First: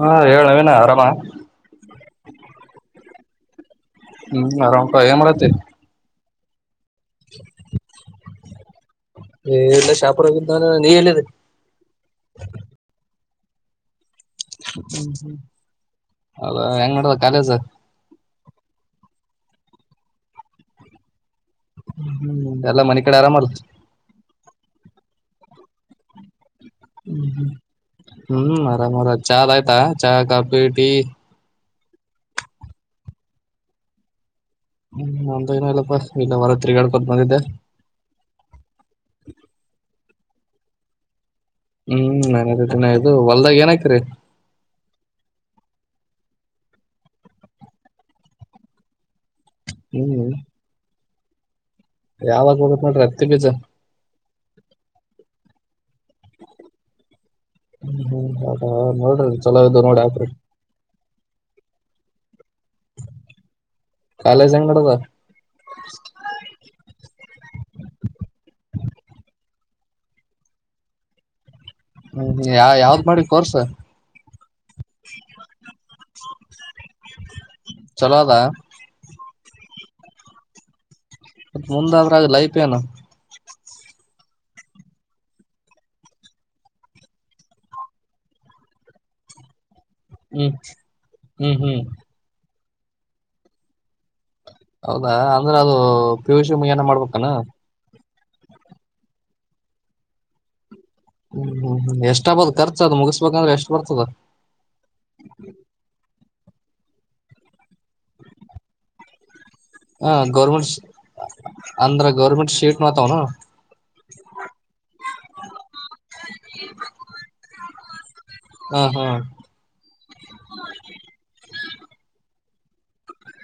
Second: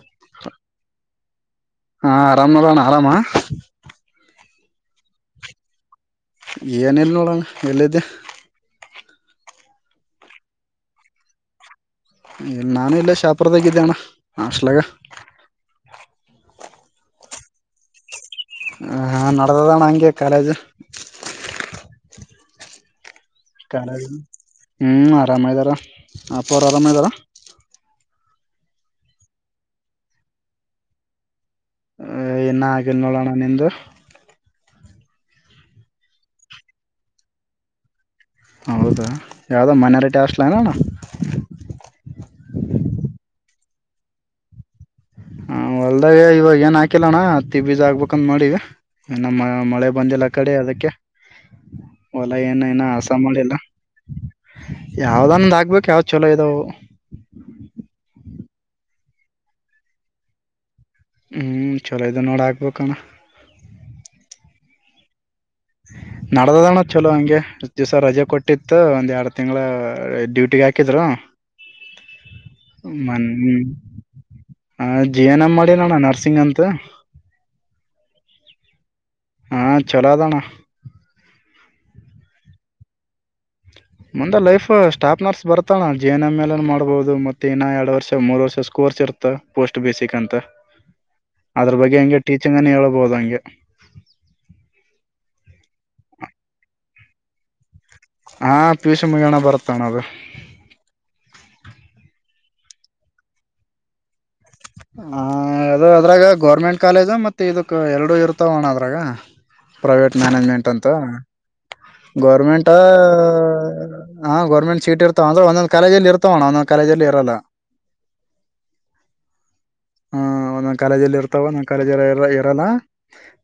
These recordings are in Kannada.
ಹಾ ಹೇಲು ಎಲ್ಲಾ ಆರಾಮ ಹಾ ಆರಾಮ್ ನೋಡೋಣ ಆರಾಮ ಹ್ಮ್ ಆರಾಮ ಕ ಮಾಡಲತ್ತ ಏನಿಲ್ಲ ನೋಡಗೆ ಎಲ್ಲಿದ್ದೆ ಎಲ್ಲ ಶಾಪುರೋಗಾನ ನೀ ಹೇಳಿದೆ ನಾನು ಇಲ್ಲ ಶಾಪ್ರದಗ ಇದಿದ್ದಾನ ಹ್ಮ ಹ್ಮ ಅದ ಎಂಗಡದ ಕಲೇಸ ಹ ಹ ನಡ್ದದಣ ಹಂಗೆ ಕಾಲೇಜ್ ಹ್ಮ್ ಎಲ್ಲ ಮನೆ [unintelligible] ಹ್ಮ್ ಆರಾಮ ಇದ್ದಾರ ಅಪ ಅವರು ಆರಾಮ ಇದದಾರ ಹ್ಮ್ ಮರಾಮರ ಚಾ ಲಯ್ಿತಾ ಚಾ ಕಾಪಿ ೀ ಅ ನ್ನ ಆಗಿಲ್ಲ ನೋಡೋಣ ನಿಂದು ಹ್ಮ್ ನಮ್ದ ಏನ ಇಲ್ಲಪ್ಪಾ ಇಲ್ಲ ಹೊರ ತಿರಿಗಾಳ್ಕೊತ್ ಬಂದಿದ್ದೆ ಹಾಸ್ಲೆನಣ್ಣ ಹ್ಮ್ ನನ್ ದಿನ ಇದು ಹೊಲ್ದಾಗ ಏನತ್ರಿ ಹೊಲ್ದಾಗ ಇವಾಗ ಏನ್ ಹಾಕಿಲ್ಲಣ್ಣ ಹತ್ತಿ ಬೀಜ ಆಗ್ಬೇಕಂದ ಮಾಡಿ ಇ ನ ಮಳೆ ಬಂದಿಲ್ಲ ಹ್ಮ್ ಕಡೆ ಅದಕ್ಕೆ ಹೊಲ ಯಾವಾಗ ಏನ ಹೋಗತ್ ಏನ ನೋಡ್ರಿ ಹತ್ತಿ ಅಸಾಮಲ್ಲಿ ಬೀಜ ಎಲ್ಲ ಯಾವ್ದ ಹಗ್ಬೇಕ ಯಾವ್ ಚಲೋ ಇದಾವ ಹಾ ನೋಡ್ರಿ ಚಲೋ ಇದ್ದ ನೋಡಿ ಆಕ್ರಿ ಹ್ಮ್ ಚಲೋ ಇದು ನೋಡ ಆಗಬೇಕ ಅಣ್ಣ ಬ [unintelligible] ನಡ್ದದಣ ಚಲೋ ಹಂಗೆ ದಿವ್ಸ ರಜೆ ಕೊಟ್ಟಿತ್ತು ಇ ಒಂದ್ ಎರಡ್ ತಿಂಗಳ ಡ್ಯೂಟಿಿಗೆ ಹಾಕಿದ್ರು ಹ್ಮ್ ಯ ಯಾವ್ದ್ ಮಾಡಿ ಕೋರ್ಸ ಹ ಜೀ ಎನ ಮಾಡಿ ನೋಣ್ಣ ನರ್ಸಿಂಗ್ ಅಂತ ಚಲೋ ಅದಾ ಹಾಂ ಚಲದಾನ ಮತ್ತ ಮುಂದಾದ್ರಾಗ ಲೈಫ ಏನು ಮುಂದ ಲೈಫ್ ಸ್ಟಾಫ್ ನರ್ಸ್ ಬರ್ತಾನ ಜಿ ಎನ್ ಎಮ್ ಎಲನ್ ಮಾಡ್ಬಹುದು ಮತ್ತೆ ಇನ್ನ ಎರಡ್ ವರ್ಷ ಮೂರ್ ವರ್ಷ ಸ್ಕೂಲ್ ಚೇರ್ತ ಪೋಸ್ಟ್ [unintelligible] ಬೇಸಿಕ್ ಅಂತ ಹ್ಮ್ ಹ್ಮ್ ಅದ್ರ ಹ್ಮ್ ಬಗ್ಗೆ ಹಂಗೆ ಟೀಚಿಂಗ್ ಅನ ಹೇಳ್ಬಹುದು ಹಂಗೆ ಹೌದಾ ಅಂದ್ರೆ ಅದು ಪಿಯುಷ ಮುಗ ಏನ ಮಾಡ್ಬೇಕಾನ ಹಾ ಪಿಯೂಷ ಮಗಣ ಬರ್ತಣ ಅದು ಹ್ಮ್ ಹ್ಮ್ ಹ್ಮ್ ಎಷ್ಟ ಆಬದು ಖರ್ಚು ಅದ್ ಮುಗಿಸ್ಬೇಕಂದ್ರೆ ಎಷ್ಟ್ ಬರ್ತದ ಹ ಅದು ಅದ್ರಾಗ ಗೌರ್ಮೆಂಟ್ ಕಾಲೇಜ್ ಮತ್ತೆ ಇದಕ್ ಎರಡುೂ ಇರ್ತಾವಣ ಅದ್ರಾಗ ಹ ಪ್ರೈವೇಟ್ ಗೌರ್ಮೆಂಟ್ ಮ್ಯಾನೇಜ್ಮೆಂಟ್ ಅಂತ ಅಂದ್ರ ಗೌರ್ಮೆಂಟ್ ಗೋರ್ಮೆಂಟ್ ಶೀಟ್ ಮಾತಾವನು ಹ ಗೌರ್ಮೆಂಟ್ ಸೀಟ್ ಇರ್ತಾವ ಅಂದ್ರೆ ಒಂದೊಂದ್ ಕಾಲೇಜಲ್ಲಿ ಇರ್ತವಣ್ಣ ಒಂದೊಂದ್ ಕಾಲೇಜಲ್ಲಿ ಇರಲ್ಲ ಹ ಹಾ ಹಾ ನ್ ಕಾಲೇಜಲ್ಲಿ ಇರ್ತಾವ ನನ್ ಕಾಲೇಜ ಎಲ್ಲ ಇರ ಇರಲ್ಲ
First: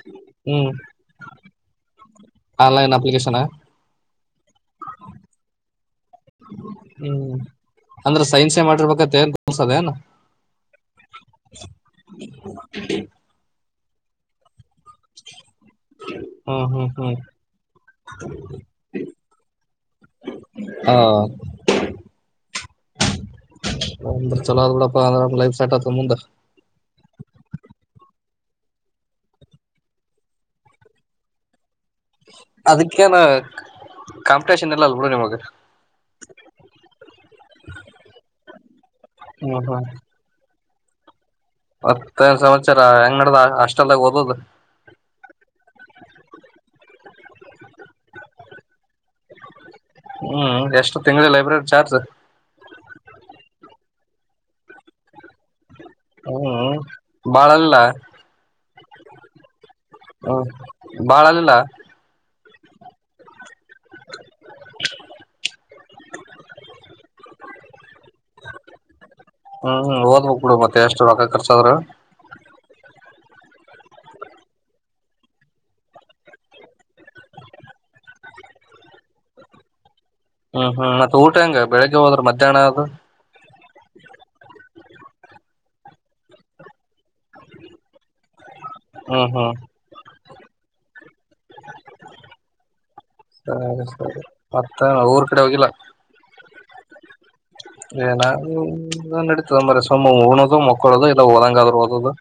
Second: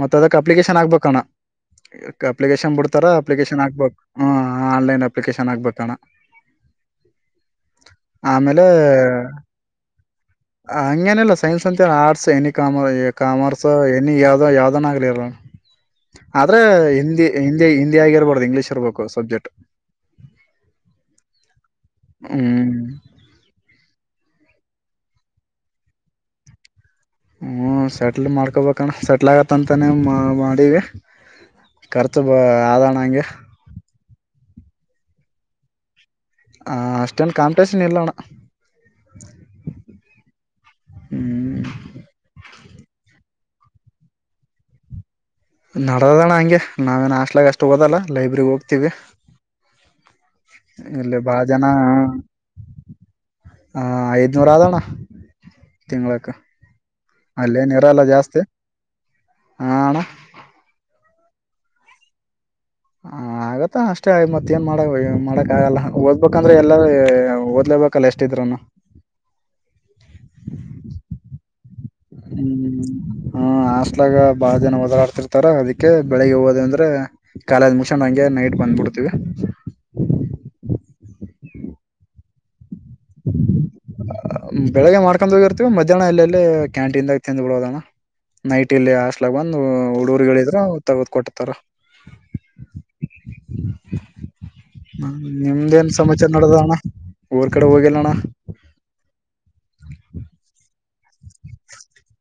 ಮತ್ತತ್ ಅದಕ್ ಹ್ಮ್ ಅಪ್ಲಿಕೇಶನ್ ಆಗ್ಬೇಕಣ್ಣ ಅಪ್ಲಿಕೇಶನ್ ಬಿಡ್ತಾರ ಅಪ್ಲಿಕೇಶನ್ ಹಕ್ಬೇಕು ಹ ಆನ್ಲೈನ್ ಅಪ್ಲಿಕೇಶನ್ ಹಾಕ್ಬೇಕಣ್ಣ ಹ್ಮ್ ಅಂದ್ರ ಸೈನ್ಸೇ ಆಮೇಲೆ ಮಾಡಿರ್ಬೇಕತ್ತ ಏನ್ ಅದೇನು ಹಂಗೇನಲ್ಲ ಸೈನ್ಸ್ ಅಂತ ಆರ್ಟ್ಸ್ ಎನಿ ಕಾಮರ್ ಕಾಮರ್ಸ್ ಎನಿ ಯಾವವು್ದೋ ಯಾವ್ದನ ಆಗಲಿರ ಆದ್ರೆ ಹ್ಮ್ ಹ್ಮ್ ಹ್ಮ್ ಹಿಂದಿ ಹಿಂದಿ ಹಿಂದಿ ಆಗಿರ್ಬಾರ್ದ ಇಂಗ್ಲೀಷ್ ಇರ್ಬೇಕು ಸಬ್ಜೆಕ್ಟ್ ಹಾ ಹ್ಮ್ ಹೌಬಿಡಪ್ಪ ಅರಾಮ್ ಲೈಫ್ ಸೆಟ್ ಆಗುತ್ತ ಮುಂದ ಹ್ಮ ಸೆಟ್ಲ್ ಮಾಡ್ಕೊಬೇಕಣ ಸೆಟ್ಲ್ ಆಗತ್ತಂತಾನೇ ಮಾಡೀವಿ ಕರ್ಚು ಆದಣ ಅದಕ್ಕೇನ ಅಂಗೇ ಕಾಂಪಿಟೇಷನ್ ಇಲ್ಲ ಅಲ್ ಬಿಡು ನಿಮಗ ಹ ಅಷ್ಟೇನ್ ಕಾಂಪಿಟೇಷನ್ ಇಲ್ಲಣ್ಣ ಹ್ಮ್ ಮತ್ತ ಸಮಾಚಾರ ಹೆಂಗ್ ನಡ್ಡದ ಹಾಸ್ಟೆಲ್ ಅಗ ಓದದು ನಡದದಣ್ಣ ಹಂಗೆ ನಾವೇನ್ ಆಸ್ಲಗ್ ಅಷ್ಟು ಓದಲ್ಲ ಲೈಬ್ರಗ್ ಹೋಗ್ತಿವಿ ಹ್ಮ್ ಎಷ್ಟು ಎಲ್ಲ ತಿಂಗಳ ಬ ಜನ ಲೈಬ್ರರಿ ಚಾರ್ಜ್ [unintelligible] ಹಾ ಐದನೂರ ಆದಣ ಹ್ಮ ಬಾಳಲ್ಲ ಇರಲ್ಲ ಜಾಸ್ತಿ ಹಾ ಅಣ್ಣ ಬಾಳ ಆಲಿಲ್ಲ ಹ ಆಗತ್ತ ಅಷ್ಟೇ ಮತ್ತ ಏನ್ ಮಾಡ ಮಾಡಕ್ ಆಗಲ್ಲ ಓದ್ಬೇಕಂದ್ರೆ ಎಲ್ಲಾರ ಹ್ಮ್ ಓದ್ಬೇಕಕ್ ಬಿಡು ಮತ್ತೆ ಎಷ್ಟು ರೊಕ್ಕ ಖರ್ಚಾದ್ರ ಹ್ಮ್ [unintelligible] ಹ್ಮ ಹಾಸ್ಟೆಲ್ ಬಾಳ ಜನ ಹೋದರೆಡ್ತಿರ್ತಾರ ಅದಿಕ್ಕೆ ಬೆಳ್ಲಗ್ಗೆ ಹೋದ ಅಂದ್ರೆ ಕಾಲೇಜು ಆದ್ ಮುಗಿಸಕೊಂಡ್ ಹಂಗೆ ನೈಟ್ ಬಂದ್ಬಿಡ್ತೀವಿ ಹ್ಮ್ ಹ್ಮ್ ಮತ್ತ ಊಟ ಹಂಗ ಬೆಳಗ್ ಹೋದ್ರ ಮಧ್ಯಾಹ್ನ ಅದು ಬೆಳಿಗ್ಗೆ ಮಾಡ್ಕೊಂಡ ಹೋಗಿರ್ತೀವಿ ಮಧ್ಯಾಹ್ನ ಅಲ್ಲಲ್ಲೇ ಕ್ಯಾಂಟೀನ್ದಾಗ ಬಿಡದಣ್ಣ ನೈಟ್ ಇಲ್ಲಿ ಹ್ಮ್ ಹಾಸ್ಲಾಗ ಹ್ಮ್ ಬಂದ್ ಹುಡ್ ಗುರ್ಗೆ [unintelligible] ತಂದ್ ಕೊಡ್ತಾರ ಸರಿ ಸರಿ ಮತ್ತ ಊರ್ ಕಡೆ ಹೋಗಿಲ್ಲ ನಿಮ್ದೇಏನ್ ಸಮಾಚಾರ ನಡದಣ್ಣ ಊರ್ ಕಡೆ ಹೋಗಿಲ್ಲಣ್ಣ ಎಲ್ಲೋ ಮಾರಾಯ ಸುಮ್ಮ ಊಣೋದು ಮಕ್ಕಳದು ಇಲ್ಲ ಓದಗ್ ಆದ್ರೆ ಓದದು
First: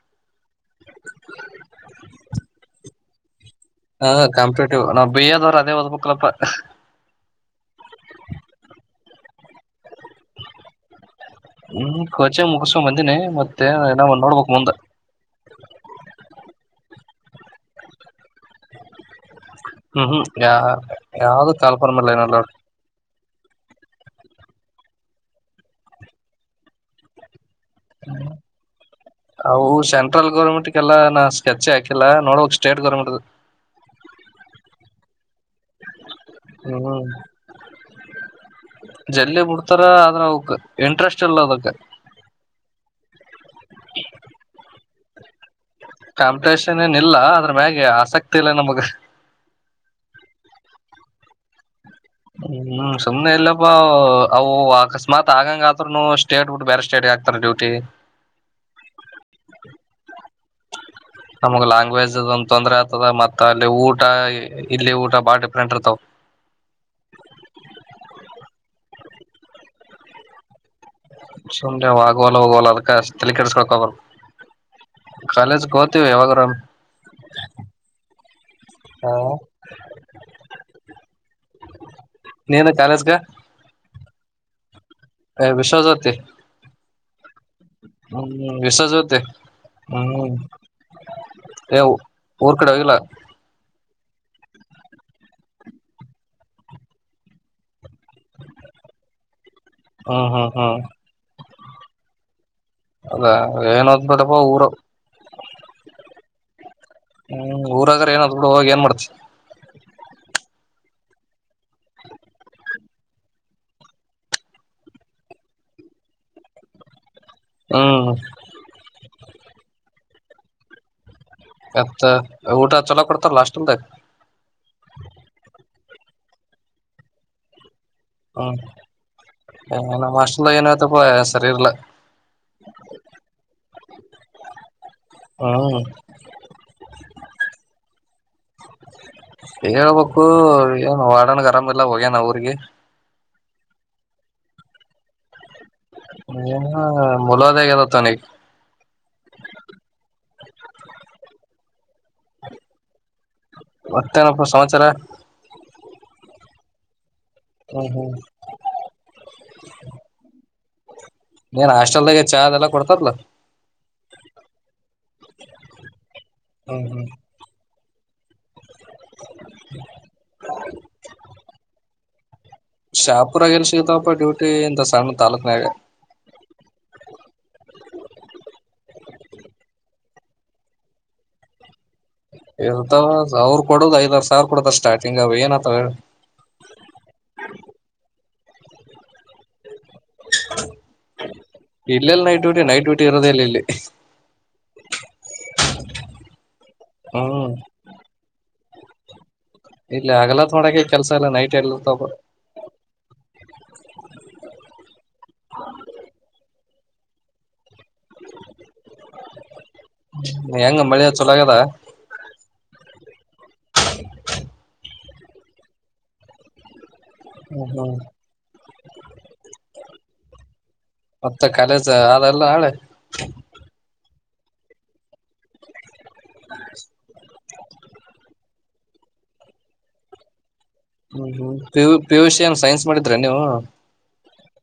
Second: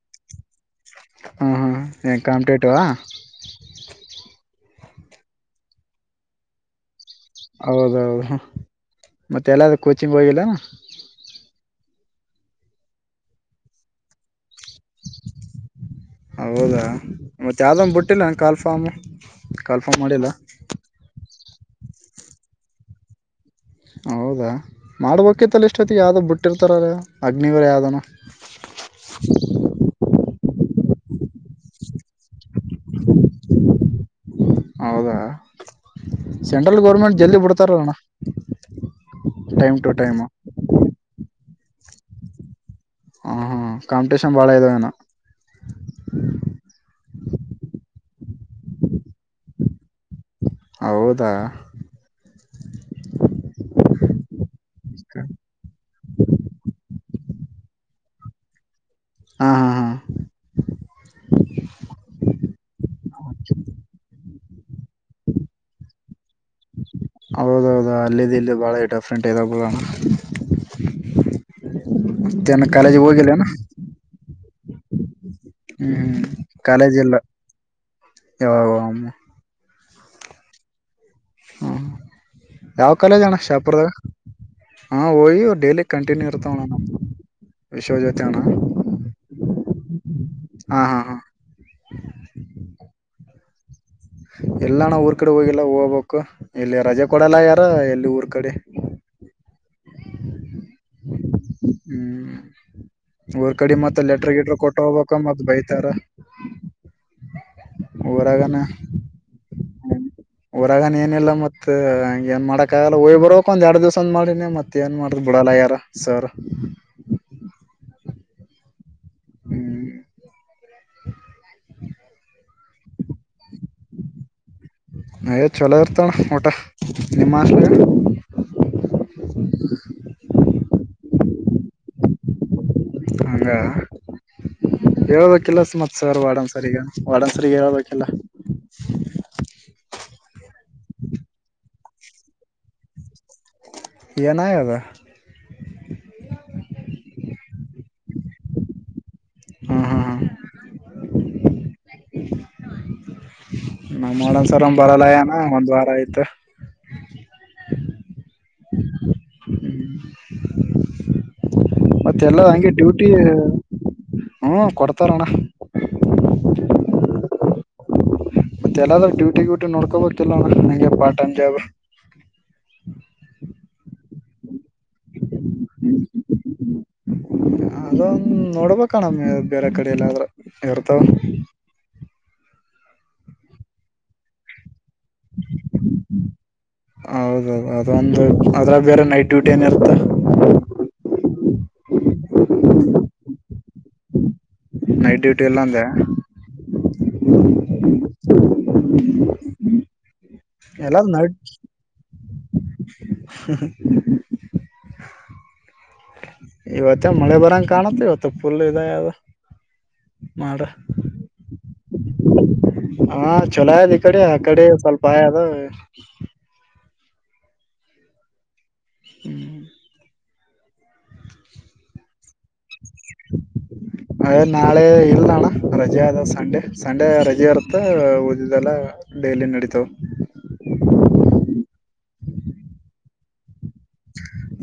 ಹಾ ಹಾ ಎ ಕಂಪಿತಿಟಿವ ಹಾ ಕಾಂಪಿಟೇಟಿವ್ ನಾವ್ ಬಿ ಎ ದವ್ರ ಅದೇ ಓದ್ಬೇಕಕ್ಲಪ್ಪ ಹೌದೌದು ಮತ್ತೆ ಎಲ್ಲಾದೂ ಕೋಚಿಂಗ್ ಹೋಗಿಲ್ಲೇನು ಹ್ಮ್ ಕ್ವಚಿಂಗ್ ಮುಗಸ್ಕೊಂಡ್ ಬಂದಿನಿ ಮತ್ತೆನಾವ ನೋಡ್ಬಕ್ ಮುಂದ ಹೌದಾ ಮತ್ತ ಯಾವ್ದೊಂದು ಬಿಟ್ಟಿಲ್ಲ ಕಾಲ್ಫಾಮ್ ಹ್ಮ್ ಹ್ಮ್ ಯ ಯಾವ್ದು ಕಾಲ್ಪರ್ಮಲ್ಲ [unintelligible] ಹೌದಾ ಮಾಡ್ಬೇಕಿತ್ತಲ್ಲ ಇಷ್ಟತಿ ಯಾವ್ದ್ ಬಿಟ್ಟಿರ್ತಾರಲ್ಲ ಅಗ್ನಿವೀರ ಯಾವ್ದನ ಹೌ ಸೆಂಟ್ರಲ್ ಗರ್ಮೆಂಟ್ ಎಲ್ಲ ನಾ ಸ್ಕೆಚ್ ಹಾಕಿಲ್ಲ ನೋಡಕ್ ಸ್ಟೇಟ್ ಗೌರ್ಮೆಂಟ್ ಹೌದಾ ಸೆಂಟ್ರಲ್ ಗರ್ಮೆಂಟ್ ಜಲ್ಲಿ ಬಿಡ್ತಾರಣ್ಣ ಜಲ್ಲಿ ಬಿಡ್ತಾರ ಆದ್ರ ಅವಕ್ ಇಂಟ್ರೆಸ್ಟ್ ಇಲ್ಲ ಅದಕ್ ಹ ಹಾ ಕಾಂಪಿಟೇಷನ್ ಬಾಳ ಇದಾವೆನ್ ಕಾಂಪಿಟೇಷನ್ ಏನ ಇಲ್ಲ ಅದ್ರ ಮ್ಯಾಗೆ ಆಸಕ್ತಿ ಇಲ್ಲ ನಮಗ್ ಹೌದಾ ಹ್ಮ್ ಸುಮ್ನೆ ಎಲ್ಲಪ್ಪಾ ಅವು ಅಕಸ್ಮಾತ್ ಆಗಂಗ ಆದ್ರುನು ಸ್ಟೇಟ್ ಬಿಟ್ಟು ಬೇರೆ ಸ್ಟೇಟ್ ಯಾಕ್ ಅಕ್ತರ ಡ್ಯೂಟಿ ಹ [inaudible] ಹಾ ಹಾ ಹಾ ನಮಗ್ ಲ್ಯಾಂಗ್ವೇಜ್ ಒಂದ್ ತೊಂದ್ರೆ ಆಗ್ತದ ಮತ್ತ ಅಲ್ಲಿ ಊಟ ಇಲ್ಲಿ ಊಟ ಬಾಲ್ ಡಿಫರೆಂಟ್ ಇರ್ತವ್ ಹೌದೌದು ಅಲ್ಲ ಇಲ್ಲಿ ಬಾಳ ಡಿಫ್ರೆಂಟ್ ಐದವ ಬಿಡನ ಸುಮ್ನೆ ಆಗವಲ್ಲ ಹೋಗುವಲ್ಲ ಅದಕ ಕಾಲೇಜಿಗೆ ತಲೆ ಹೋಗಿಲ್ಲೇನ ಕೆಡಸ್ಕಳ್ಕಬ [unintelligible] ಕಾಲೇಜು ಓತೀವಿ ಹ್ಮ್ ಯಾವಾಗಾರ ಒಮ್ಮಿ ಕಾಲೇಜ್ ಇಲ್ಲ ಯಾವಾಗ ಹ್ಮ [inaudible] ಹ್ಮ್ ಯಾವ ಕಾಲೇಜ್ ಅಣ್ಣ ಶಾಪುರದಾಗ. ಹ್ಮ ಒಯ್ಯಿವು ಡೈಲಿ ಕಂಟುನ್ಯೂ ಇರ್ತಾವಣ್ಣ ನಮಗ. ಹ್ಮ ವಿಶಜೊತಿ ಹ್ಮ್ ಹಾ ಹಾ ಹಾ ಎ ಊರ್ ಕಡೆ ಹೋಗಿಲ್ಲ. ಇಲ್ಲಣ ಊರ್ ಕಡೆ ಹೋಗಿಲ್ಲ ಹೋಗ್ಬೇಕು ಇಲ್ಲಿ ರಜೆ ಕೊಡಲ್ಲಾಗೇರ ಎಲ್ಲಿ ಊರ್ ಕಡೆ. [inaudible] ಹ್ಮ ಹ್ಹ ಹ್ಹ ಹ್ಮ್ ಊರ್ ಕಡೆ ಏನ್ ಮತ್ತ ಲೆಟರ್ ಓದ್ಬೇಡಪ್ಪ ಗಿಟ್ರ ಊರ ಕೊಟ್ಟ ಹೋಗ್ಬೇಕ ಮತ್ ಬೈತಾರ ಹ್ಮ್ ಊರಾಗರ ಏನಾದ ಬಿಡ ಊರಾಗನ ಹೋಗಿ ಏನ್ ಮಾಡತಿ ಊರಾಗನ ಏನಿಲ್ಲ ಮತ್ ಏನ್ ಮಾಡಕ್ಕ ಆಗಲ್ಲ ಹೋಗಿ ಬರಬೇಕ ಒಂದೆರಡ ದಿವಸ ಅಂಮಾಡಿನಿ ಮತ್ ಏನ್ ಮಾಡುದ. ಕೊಡಲಾಗೇರ ರಾ ಸರ್ ಹ್ಮ್. ಹ್ಮ್ [unintelligible] ಮತ್ತ ಊಟ ಚಲೋ ಕೊಡ್ತಾರಲ್ಲ ಹಾಸ್ಟಲದಾಗ. ಯೇ ಚೊಲೋ ಇರ್ತಣ ಊಟ ನಿಮ್ಹಾಸ್ಟ್ಲಾಗ. ಹ್ಮ್ ನಮ್ಮ ಹಾಸ್ಟಲನತ್ತಪ ಸರಿಯಿಲ್ಲ. ಹಂಗ. ಹೇಳ್ಬೇಕಿಲ್ಲ ಸ ಹ್ಮ್ ಮತ್ಸ ಸರ್ ವಾಡನ್ಸರಿಗೆ ವಾಡನ್ಸರಿಗ ಹೇಳ್ಬೇಕಿಲ್ಲ. ಹೇಳ್ಬೇಕು ಏನ್ ವಾಡಣ್ಣಗ ಆರಾಮಿಲ್ಲ ಹೋಗ್ಯನ ಊರಿಗೆ. ಎನ ಆಗೆದ. ಏನ ಮುಲಾದಿ ಆಗೇದತ್ತನಿಗೆ. ಹ್ಮ್ ಹ್ಮ್ ಹ್ಮ್. ಹ ನಮ್ಮ ವಾಡನಸರ ಬರಲ್ಲಾಗೆನ ಒಂದ್ ವಾರ ಆಯ್ತ. ಹ್ಮ್ [unintelligible] ಏನ್ ಹಾಸ್ಟೆಲ್ದಾಗ ಮತ್ತೆ ಚಾ ಎಲ್ಲ ಅದೆಲ್ಲ ಹಂಗೆ ಡ್ಯೂಟಿ ಕೊಡ್ತಾರಲ್ಲ ಹ್ಮ ಕೊಡ್ತರಣ್ಣ. ಹ್ಮ್ ಹ್ಮ್. ಮತ್ತೆ ಎಲ್ಲಾದ್ರೂ ಡ್ಯೂಟಿ ಗ್ಯೂಟಿ ನೋಡ್ಕೋಬೆಕಿಲ್ಲಾಣ್ಣ ಅಂಗೆ ಪಾರ ಟಾಯ್ಯಮ ಜಾಬ್. ಶಾಪುರಾಗ ಎಲ್ಲೀ ಸಿಗತವಪ್ಪ ಡ್ಯೂಟಿ ಇಂತಸ. ಅದೊಂದ್ ನೋಡ್ಬೇಕ. ಕಣಮ್ಮ ಬೇರೆ ಕಡೆ ಎಲ್ಲಾದ್ರೂ ಇರ್ತಾವ. ಇರತಾವ ಅವ್ರು ಕೊಡುದು ಐದಾರು ಸಾವಿರ ಕೊಡತಾ ಸ್ಟಾ ಹೌದು ಅದೊಂದ ಅದ್ರ ಬೇರೆ ನೈಟ್ ಡ್ಯೂಟಿ ಏನ ಇರತ್. ಇಲ್ಲೆಲ್ಲಿ ನೈಟ್ ಡ್ಯೂಟಿ ನೈಟ್ ಡ್ಯೂಟಿ ಇರೋದೇಲ್ಲ ಇಲ್ಲಿ. ನೈಟ್ ಡ್ಯೂಟಿ ಇಲ್ಲ ಅಂದೆ. ಹ್ಮ್ ಇಲ್ಲೇ ಹಗಲತ್ ಮಾಡಕೆ ಕೆಲ್ಸ ಇಲ್ಲ ನೈಟ್ ಎಲ್ಲಿರತವ. [unintelligible] ಇವತ್ತೇನ ಮಳೆ ಬರಂಗ ಕಾಣುತ್ತ ಇವತ್ತ ಪುಲ್ ಇದ ಅಗೆದ. ಹೆಂಗ ಮಳಿ ಚುಲೋ ಆಗೆದ. ಹಾ ಚುಲೋ ಆಯದ ಇಕ್ಕಡೇ ಆಕ್ಕಡೆ ಸ್ವಲ್ಪ ಆಯದ ಹ್ಮ ಹ್ಮ. ಹ್ಮ್ ಅತ್ತ ಕಾಲೇಜ ಅ ಆದಲ್ಲ ನಾಳೆ. ಅಯ್ ನಾಳೆ ಇಲ್ಲ ಅಣ್ಣ ರಜೆ ಅದ ಸಂಡೆ ಸಂಡೆ ರಜೆ ಇರುತ್ತ. ತ್ತ ಒದಿದೆಲ್ಲ ಡೈಲಿ ನಡಿತಾವ. ಹ್ಮ್ ಹ್ಮ್ ಪಿಯು ಪಿಯುಸಿ ಎನ್ ಸೈನ್ಸ್ ಮಾಡಿದ್ರೆನ ನೀವು.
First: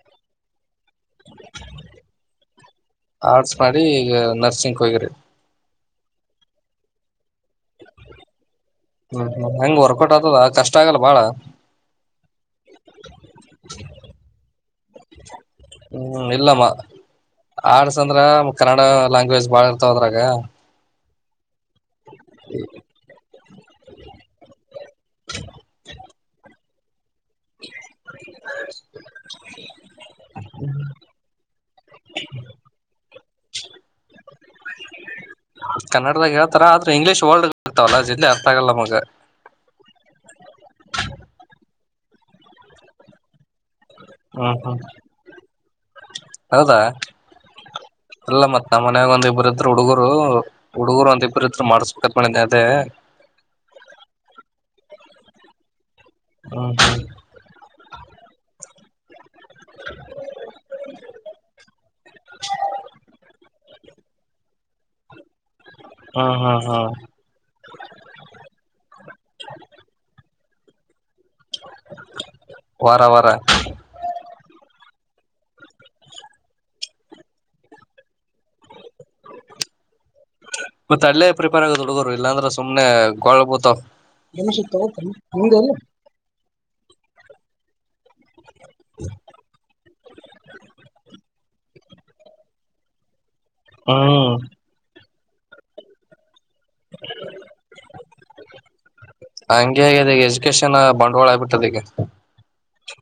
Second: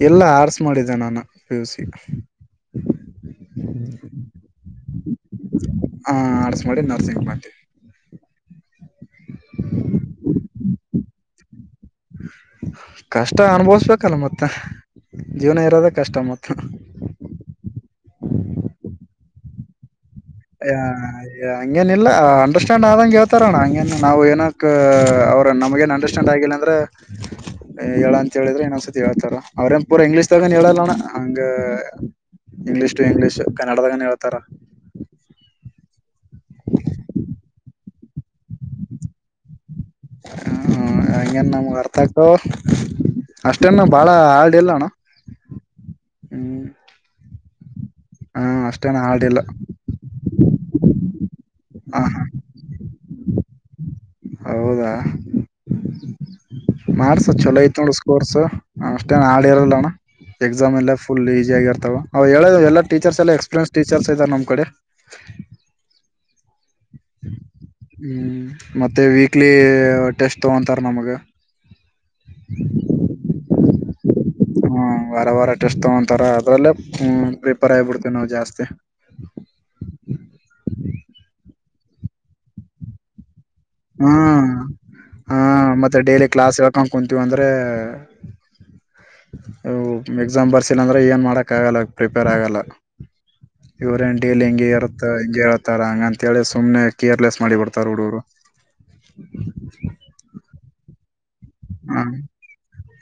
ಇಲ್ಲಾ ಆಟ್ಸ್ ಮಾಡಿದ್ದೆ ನಾನ ಪಿಯುಸಿ. ಆರ್ಟ್ಸ್ ಮಾಡಿ ಈಗ ನರ್ಸಿಂಕ್ ಹೋಗಿರಿ. ಆ ಆಡಸ್ ಮಾಡಿ ನರ್ಸಿಂಗ್ ಮಾಡ್ತೀವಿ. ಹ್ಮ್ ಹ್ಮ್ ಹೆಂಗ್ ವರ್ಕೌಟ್ ಆತದ ಕಷ್ಟ ಆಗಲ್ಲ ಬಾಳ. ಕಷ್ಟ ಅನುಭವಸ್ಬೇಕಲ್ಲ ಮತ್ತ ಜೀವನ ಇರೋದೇ ಕಷ್ಟ ಮತ್ತ ಆಡ್ಸ್ ಅಂದ್ರ ಕನ್ನಡ ಲ್ಯಾಂಗ್ವೇಜ್ ಬಾಳ ಇರ್ತವ ಅದ್ರಗ ಹ ಆಯ್ ಹಂಗೇನ ಇಲ್ಲ ಅಂಡರ್ಸ್ಟ್ಯಾಂಡ್ ಆದಂಗೆ ಹೇಳ್ತಾರ ಅಣ್ಣ ಹಂಗ ನಾವು ಏನಕ್ ಅವ್ರ ನಮ್ಗಏನ್ ಅಂಡರ್ಸ್ಟ್ಯಾಂಡ್ ಆಗ ಹಾಗೇನಂದ್ರೆ ಹೇಳ ಅಂತ ಹೇಳಿದ್ರೆ ಇನ್ನೊಂದ್ಸತಿ ಹೇಳ್ತಾರ ಅವ್ರೇನ್ ಪೂರ ಇಂಗ್ಲೀಷ್ದಾಗ ಹೇಳಲ್ಲಣ ಹಂಗ ಇಂಗ್ಲೀಷ್ ಟು ಇಂಗ್ಲೀಷ್ ಕನ್ನಡದಾಗಾನ ಹೇಳ್ತಾರ ಕನ್ನಡದಾಗ ಹೇಳ್ತಾರ ಆದ್ರೆ ಇಂಗ್ಲೀಷ್ ವರ್ಲ್ಡ್ ಇರ್ತವಲ್ಲ ಜಲ್ಲಿ ಅರ್ಥ ಆಗಲ್ಲ ನಮಗ ಹ್ಮ ಹಂಗೇನ್ ನಮ್ಗೆ ಅರ್ಥ ಅಕ್ಕವ್ ಅಷ್ಟೇನ್ನ ಬಾಳ ಹ್ಮ್ ಹಾಳ್ಡಿಲ್ಲ ಹ್ಮ್ ಅಣ್ಣ ಹ್ಮ್ ಅಲ್ಲ ಹಾ ಮತ್ ನಮ್ಮ ಅಷ್ಟೇನ್ ಮನಯಾಗ ಹಾರ್ಡ್ ಇಲ್ಲ ಒಂದಿಬ್ಬರು ಇದ್ರು ಹುಡುಗರು ಹುಡುಗರು ಒಂದ ಇಬ್ಬರು ಇದ್ರು ಹ ಮಾಡ್ಸ್ಬೇಕತ್ ಮಾಡಿದೆ ಅದೇ ಹೌದಾ ಹ್ಮ್ ಮಾಡಸ್ ಚೊಲೋ ಐತ್ ನೋಡಸ್ಕೋರ್ಸ ಅ ಅಷ್ಟ ಆಡಿರೋಲ್ಲಣ ಎಕ್ಸಾಮ ಎಲ್ಲ ಫುಲ್ ಈಸಿ ಆಗಿರ್ತಾವ ಅವು ಹೇಳ ಎಲ್ಲ ಟೀಚರ್ಸ್ ಎಲ್ಲ ಎಕ್ಸ್ಪೀರಿಯನ್ಸ್ ಟೀಚರ್ಸ್ ಇದರ ನಮ್ ಕಡೆ ಹ್ಮ್ ಹ್ಮ್ ಹ್ಮ್ ಹ್ಮ್ ಹ್ಮ್ ಮತ್ತೆ ವೀಕ್ಲಿ ಟೆಸ್ಟ್ ತಗೊಂತಾರ ನಮಗ ವಾರ ವಾರ ಹ್ಮ ವಾರ ವಾರ ಟೆಸ್ಟ್ ತಗೊಂತಾರ ಅದ್ರಲ್ಲೇ ಹ ಪ್ರಿಪೇರ್ ಆಗಿಬಿಡ್ತೇವಿ ನಾವು ಜಾಸ್ತಿ ಮತ್ತೆ ಅಲ್ಲೇ ಪ್ರಿಪೇರ್ ಆಗದ್ ಹುಡುಗೋರು ಇಲ್ಲಾಂದ್ರೆ ಸುಮ್ನೆ ಗೋಳ್ಬ ನಿಮಷತ್ತು ತಗೋ ಹಹ ಮತ್ತೆ ಡೇಲಿ ಕ್ಲಾಸ್ ಹೇಳ್ಕ ಕುಂತೀವಿ ಅಂದ್ರೆ ಅ ಎಕ್ಸಾಮ್ ಬರ್ಸಿಲ್ಲಂದ್ರೆ ಏನ್ ಮಾಡಕ್ ಆಗಲ್ಲ ಪ್ರಿಪೇರ್ ಆಗಲ್ಲ ಇವ್ರೇನ್ ಹ್ಮ್ ಡೈಲಿ ಹೆಂಗ ಇರುತ್ತ ಹಿಂಗೆ ಹೇಳ್ತಾರ ಹಂಗಂತ ಕೇಳಿ ಸುಮ್ನೆ ಕೇರ್ಲೆಸ್ ಮಾಡಿ ಬಿಡ್ತಾರೆ ಹುಡಗುರು ಹಂಗೆ ಆಗೇದ ಎಜುಕೇಶನ್ ಬಂಡವಾಳ ಆಗ್ಬಿಟ್ಟದೆ ಈಗ ಹ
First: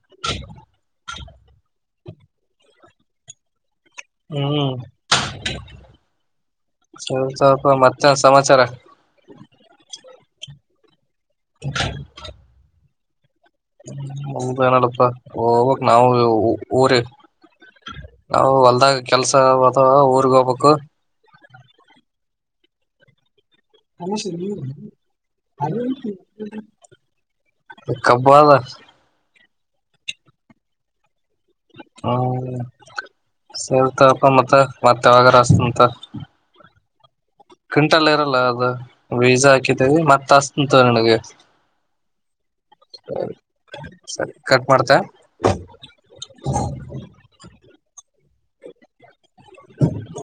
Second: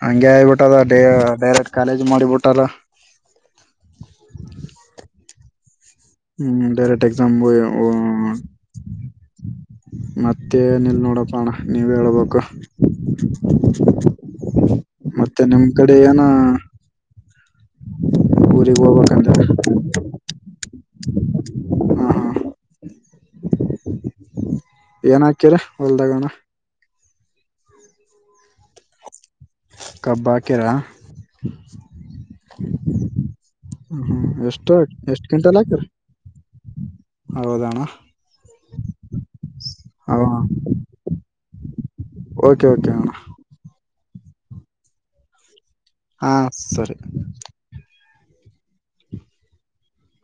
ಹಂಗೆ ಆಗಿಬಿಟ್ಟದ ಡೇ ಡೈರೆಕ್ಟ್ ಕಾಲೇಜ್ ಮಾಡಿಬಿಟ್ಟಾರ ಹ್ಮ್ ಹ್ಮ್ ಡೈರೆಕ್ಟ್ ಎಕ್ಸಾಮ್ ಸ್ವಲ್ಪ ಮತ್ತೆ ಸಮಾಚಾರ ಮತ್ತೆ. ಏನಿಲ್ಲ ನೋಡಪ್ಪ ಅಣ್ಣ ನೀವೆ ಹೇಳ್ಬೇಕು ಹೌದಏನಡಪ್ಪಾ ಮತ್ತೆ ನಿಮ್ ಹೋಬಕ್ ಕಡೆ ನಾವು ಏನ ಊರೇ ನಾವು ಊರಿಗ್ ಹೊಲ್ದಾಗ ಹೋಗ್ಬೇಕಂದ್ರ ಕೆಲ್ಸ ಅದಾವ ಊರಗೆ ಹೋಬಕು ಹ್ಮ ಹಾ ಹ ಸ ಏನ್ ಹಾಕಿರಿ ಹೊಲ್ದಾಗ ಅಣ್ಣ ಕಬ್ಬದ ಕಬ್ಬ ಹಾಕಿರ ಹ್ಮ್ ಸೇಲ್ತಪ್ಪ ಹ್ಮ್ ಮತ್ತ ಎಷ್ಟ ಮತ್ತೆ ಎಷ್ಟ್ ಯಾವಾಗರ ಕ್ವಿಂಟಲ್ ಹಚ್ಚತೀನಿ ಹಾಕಿರ ಅಂತ ಹೌದಣ ಕ್ವಿಂಟಲ್ ಇರಲ್ಲ ಅದು ಬೀಜಾ ಹಾಕಿದೇವಿ ಮತ್ತ ಹಸತೇನಿ ತಗೋ ನಿನಗ ಓಕೆ ಓಕೆ ಅಣ್ಣ ಸರಿ ಕಟ್ ಮಾಡ್ತಾ ಹಾ ಸರಿ ಹಾಹಾ